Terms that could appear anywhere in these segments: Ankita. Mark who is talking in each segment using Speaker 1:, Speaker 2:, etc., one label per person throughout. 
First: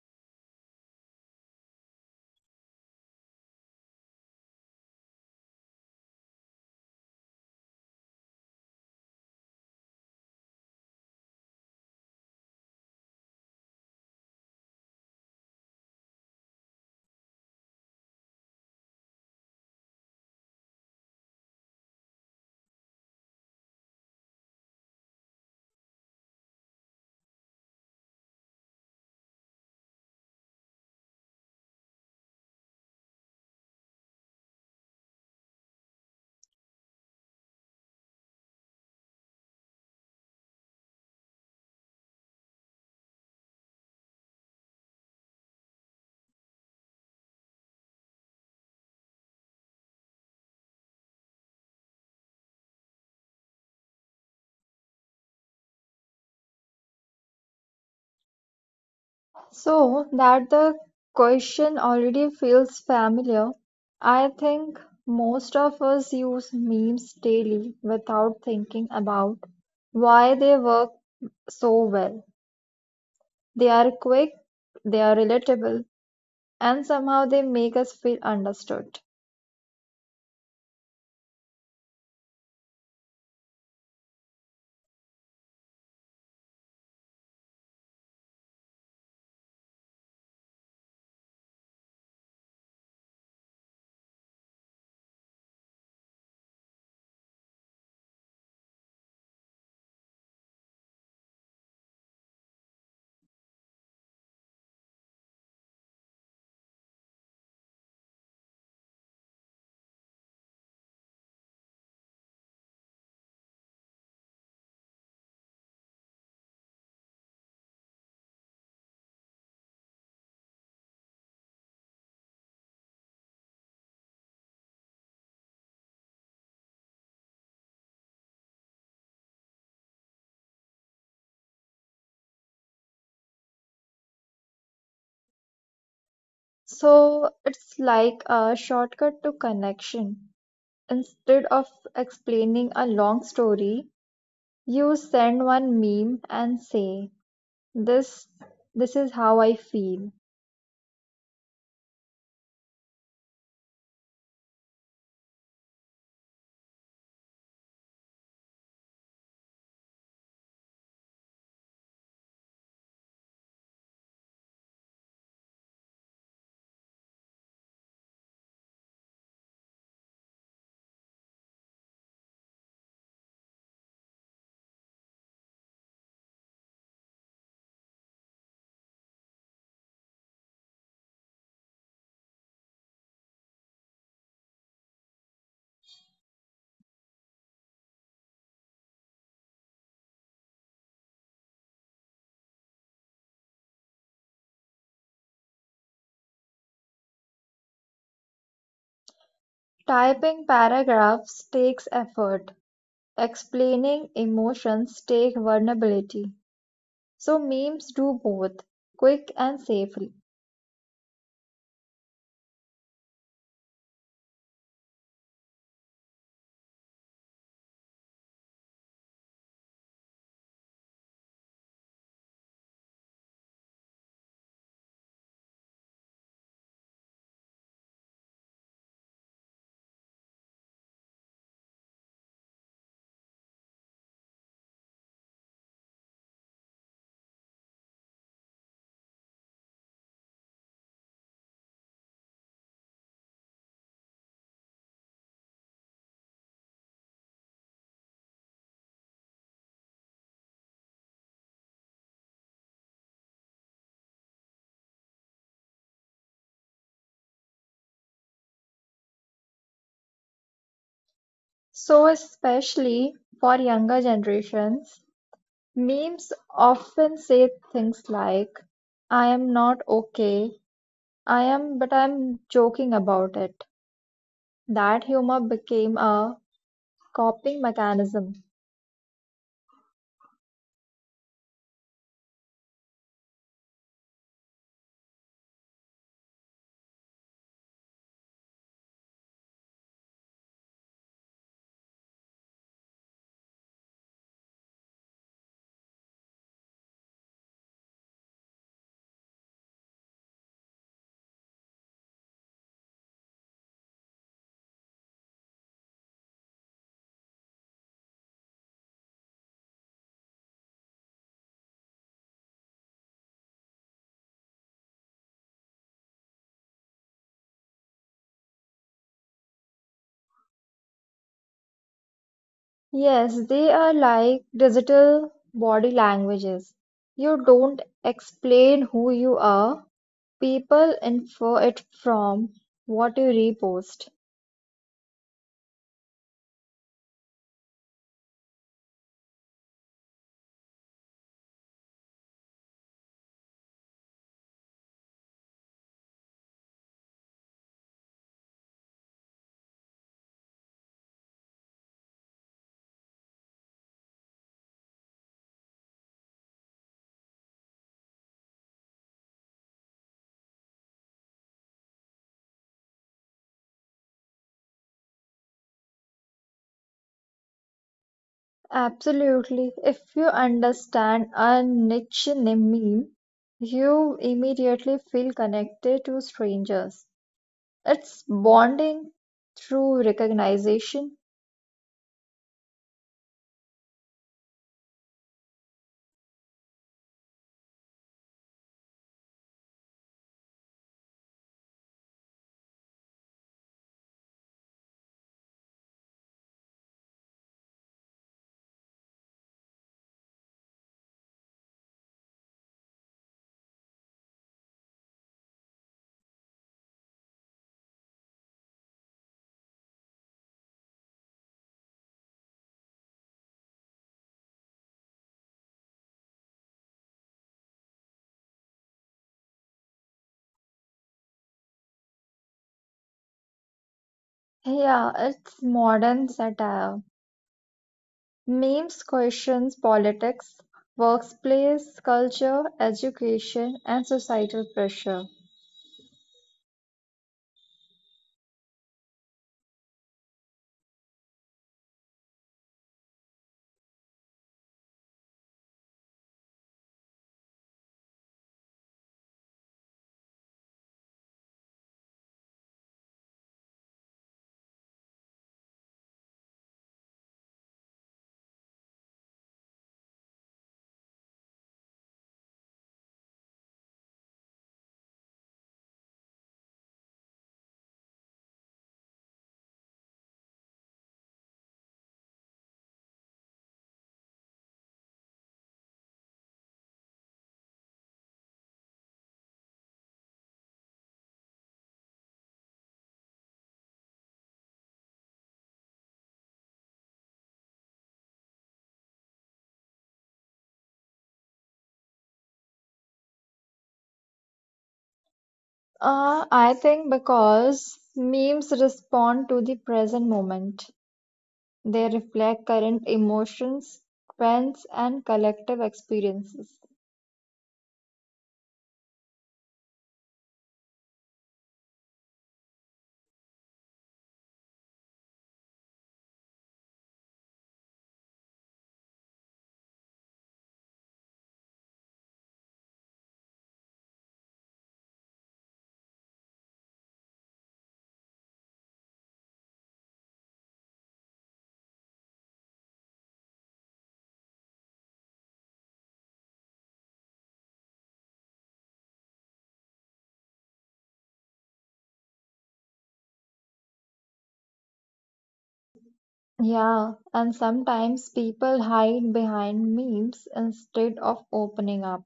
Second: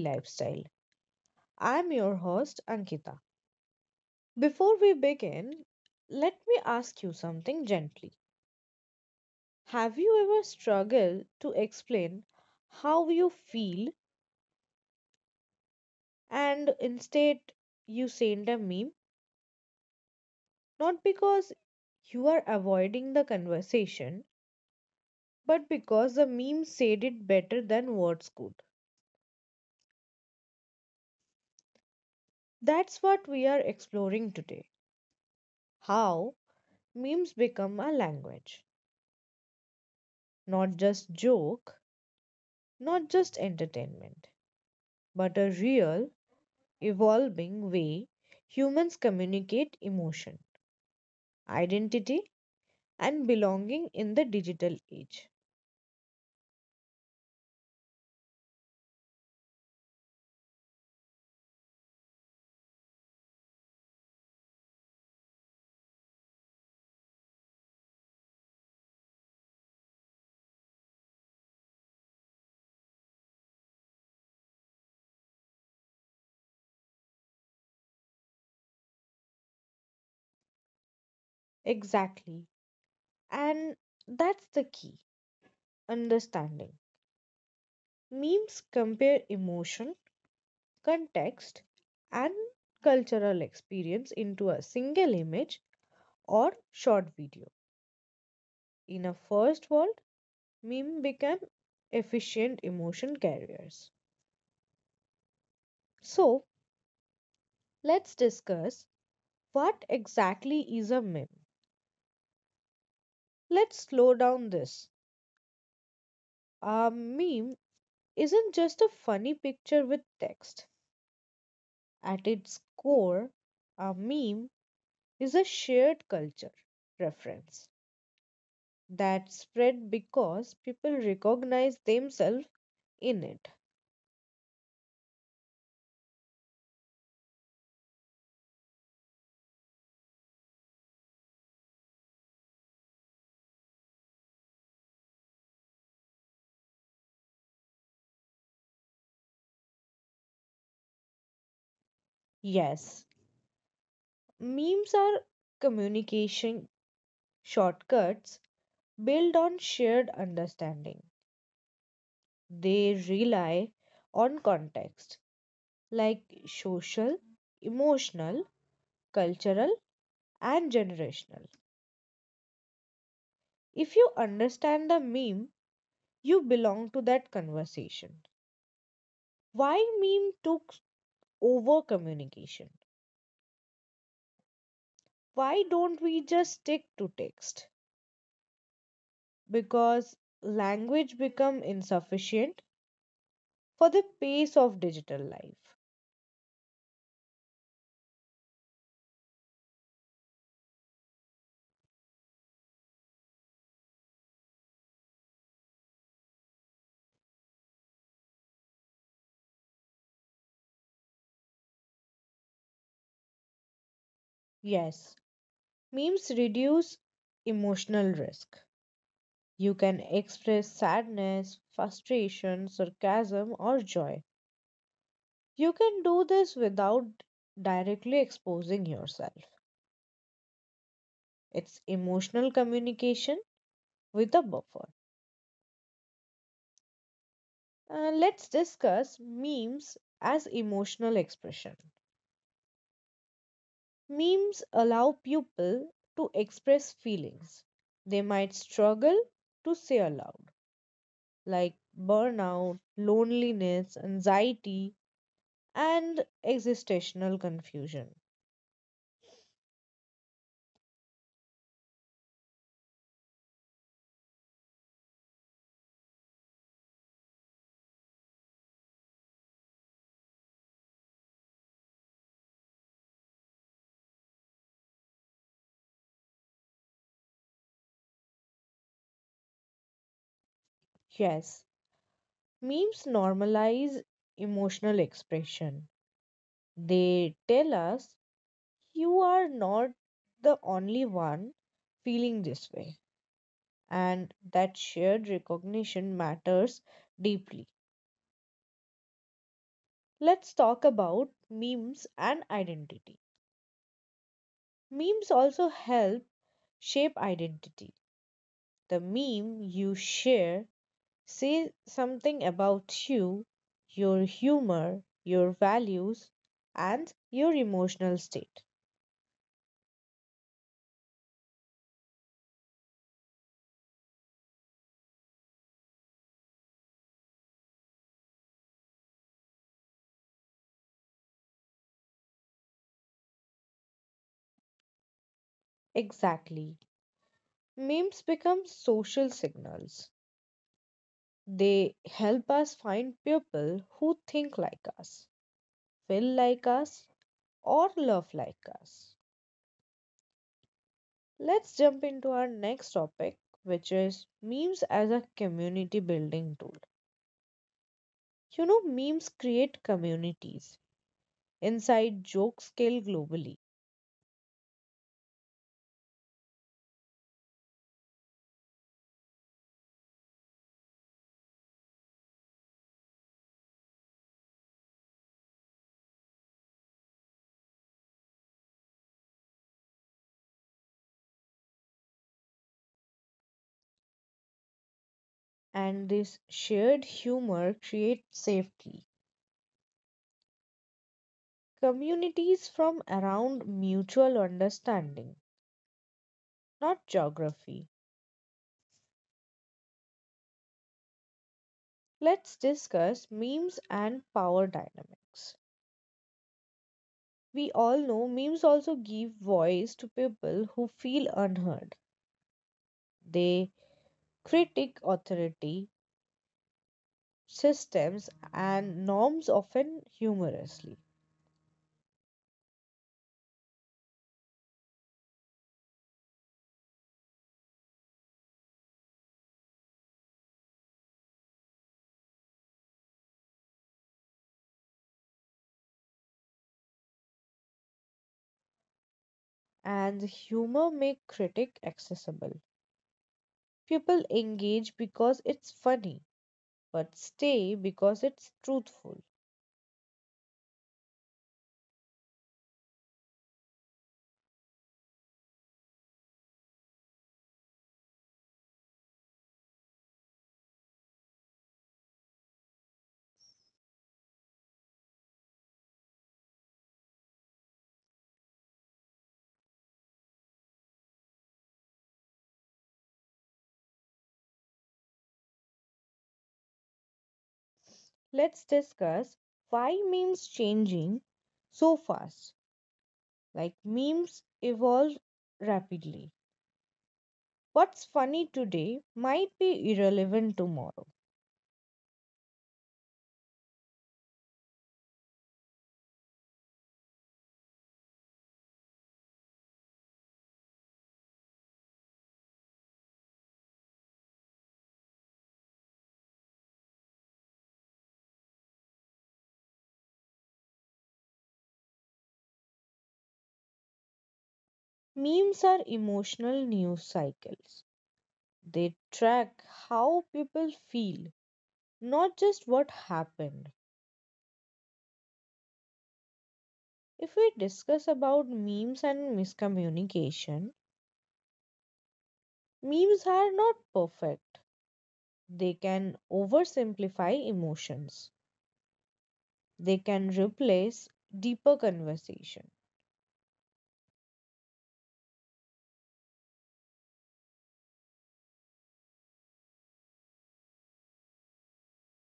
Speaker 1: Lifestyle. I'm your host, Ankita. Before we begin, let me ask you something gently. Have you ever struggled to explain how you feel and instead you send a meme? Not because you are avoiding the conversation, but because the meme said it better than words could. That's what we are exploring today: how memes become a language. Not just joke, not just entertainment, but a real, evolving way humans communicate emotion, identity, and belonging in the digital age.
Speaker 2: So that the question already feels familiar, I think most of us use memes daily without thinking about why they work so well. They are quick, they are relatable, and somehow they make us feel understood.
Speaker 1: Exactly. And that's the key: understanding. Memes compare emotion, context, and cultural experience into a single image or short video. In a first world, meme became efficient emotion carriers. So, let's discuss what exactly is a meme. Let's slow down this. A meme isn't just a funny picture with text. At its core, a meme is a shared culture reference that spread because people recognize themselves in it.
Speaker 2: So it's like a shortcut to connection. Instead of explaining a long story, you send one meme and say, This this is how I feel.
Speaker 1: Yes, memes are communication shortcuts built on shared understanding. They rely on context like social, emotional, cultural, and generational. If you understand the meme, you belong to that conversation. Why meme took over communication? Why don't we just stick to text? Because language become insufficient for the pace of digital life.
Speaker 2: Typing paragraphs takes effort. Explaining emotions take vulnerability. So memes do both, quick and safely.
Speaker 1: Yes, memes reduce emotional risk. You can express sadness, frustration, sarcasm, or joy. You can do this without directly exposing yourself. It's emotional communication with a buffer. Let's discuss memes as emotional expression. Memes allow people to express feelings they might struggle to say aloud, like burnout, loneliness, anxiety, and existential confusion.
Speaker 2: So especially for younger generations, memes often say things like I am not okay. I am, but I'm joking about it. That humor became a coping mechanism.
Speaker 1: Yes, memes normalize emotional expression. They tell us you are not the only one feeling this way, and that shared recognition matters deeply. Let's talk about memes and identity. Memes also help shape identity. The meme you share says something about you, your humor, your values, and your emotional state.
Speaker 2: Yes, they are like digital body languages. You don't explain who you are, people infer it from what you repost.
Speaker 1: Exactly. Memes become social signals. They help us find people who think like us, feel like us, or love like us. Let's jump into our next topic, which is memes as a community building tool. You know, memes create communities. Inside jokes scale globally,
Speaker 2: Absolutely. If you understand a niche meme, you immediately feel connected to strangers. It's bonding through recognition.
Speaker 1: and this shared humor creates safety. Communities from around mutual understanding, not geography. Let's discuss memes and power dynamics. We all know memes also give voice to people who feel unheard. They critique authority, systems, and norms often humorously.
Speaker 2: Yeah, it's modern satire. Memes questions politics, workplace culture, education, and societal pressure.
Speaker 1: And humor make critique accessible. People engage because it's funny, but stay because it's truthful. Let's discuss why memes changing so fast. Like memes evolve rapidly. What's funny today might be irrelevant tomorrow.
Speaker 2: I think because memes respond to the present moment. They reflect current emotions, trends, and collective experiences.
Speaker 1: Memes are emotional news cycles. They track how people feel, not just what happened. If we discuss about memes and miscommunication, memes are not perfect. They can oversimplify emotions. They can replace deeper conversation.
Speaker 2: Yeah, and sometimes people hide behind memes instead of opening up.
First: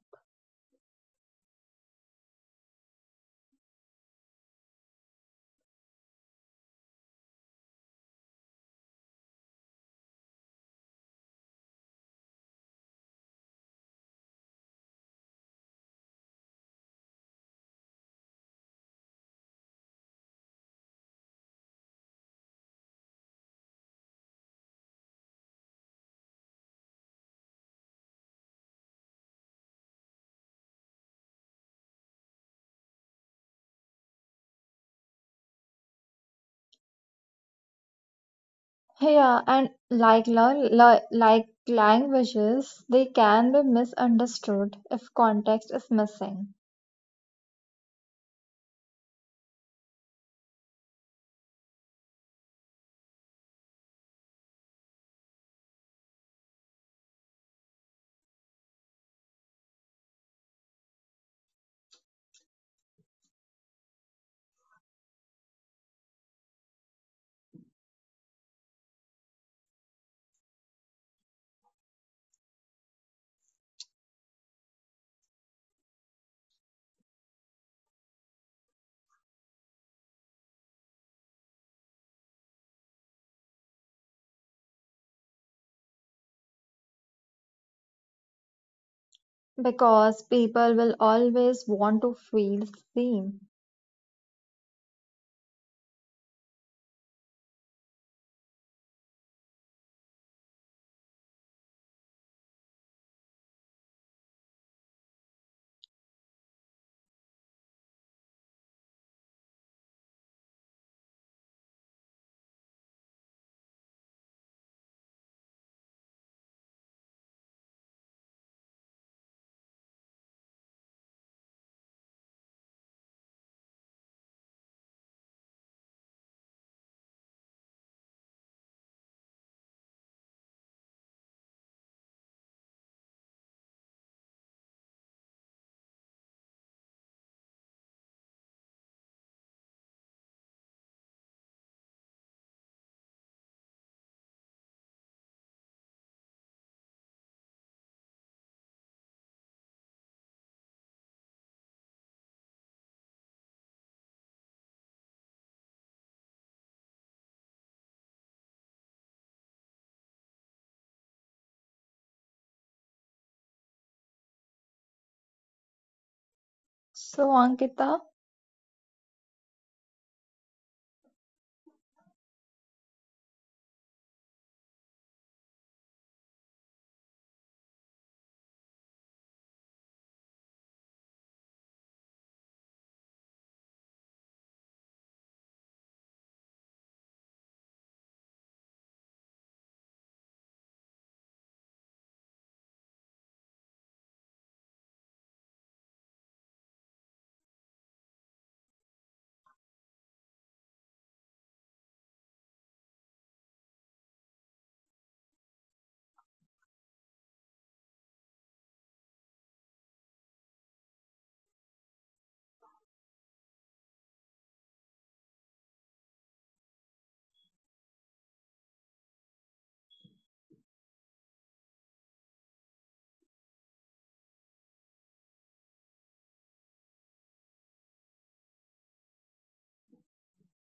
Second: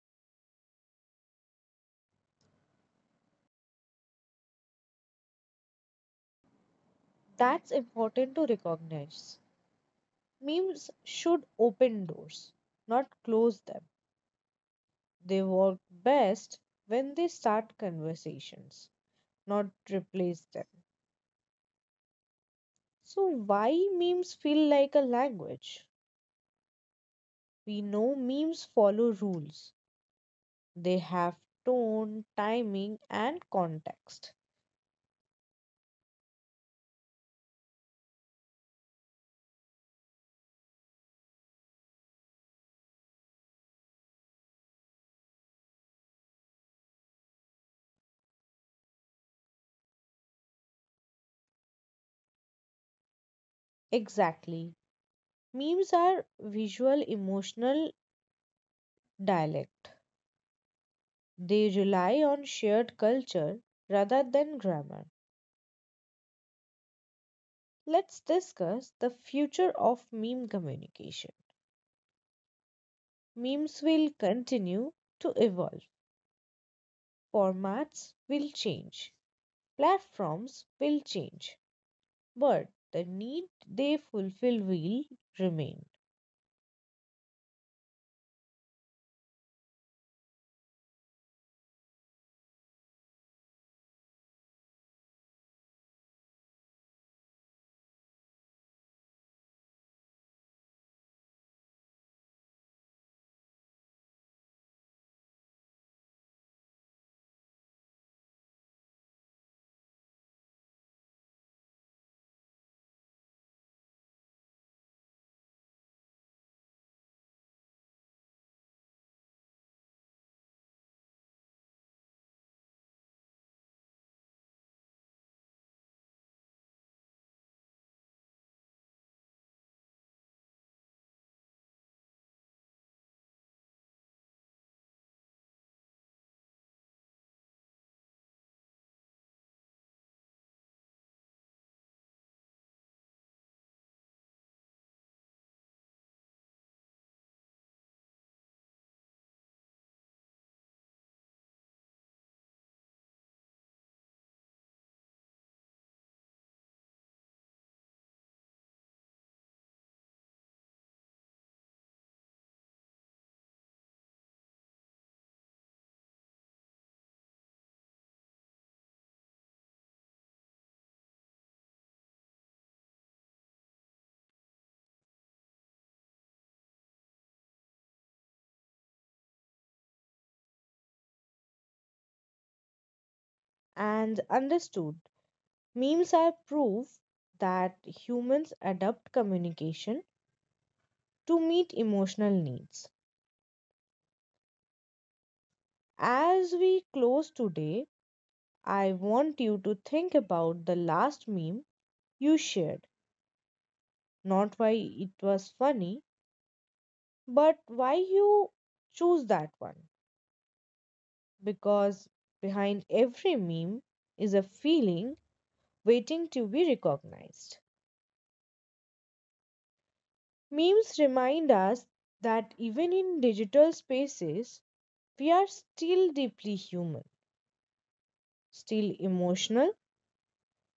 Speaker 1: That's important to recognize. Memes should open doors, not close them. They work best when they start conversations, not replace them. So, why memes feel like a language? We know memes follow rules, they have tone, timing, and context.
Speaker 2: Yeah, and like, la la like languages, they can be misunderstood if context is missing,
Speaker 1: Exactly. Memes are visual emotional dialect, they rely on shared culture rather than grammar. Let's discuss the future of meme communication. Memes will continue to evolve. Formats will change, platforms will change, but the need they fulfill will remain.
Speaker 2: because people will always want to feel seen. So, Ankita,
Speaker 1: And understood, memes are proof that humans adapt communication to meet emotional needs. As we close today, I want you to think about the last meme you shared, not why it was funny, but why you choose that one. Because behind every meme is a feeling waiting to be recognized. Memes remind us that even in digital spaces, we are still deeply human, still emotional,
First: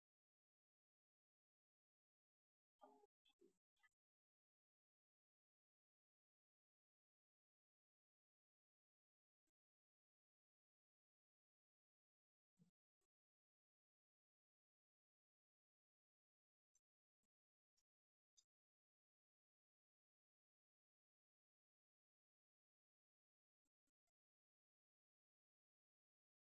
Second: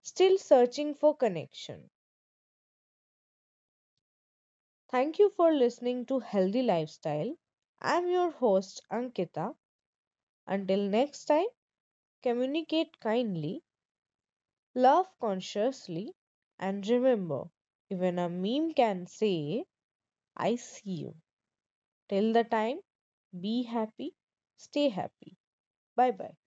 Speaker 1: still searching for connection. Thank you for listening to Healthy Lifestyle. I'm your host, Ankita. Until next time, communicate kindly, love consciously, and remember even a meme can say, I see you. Till the time, be happy, stay happy. Bye bye.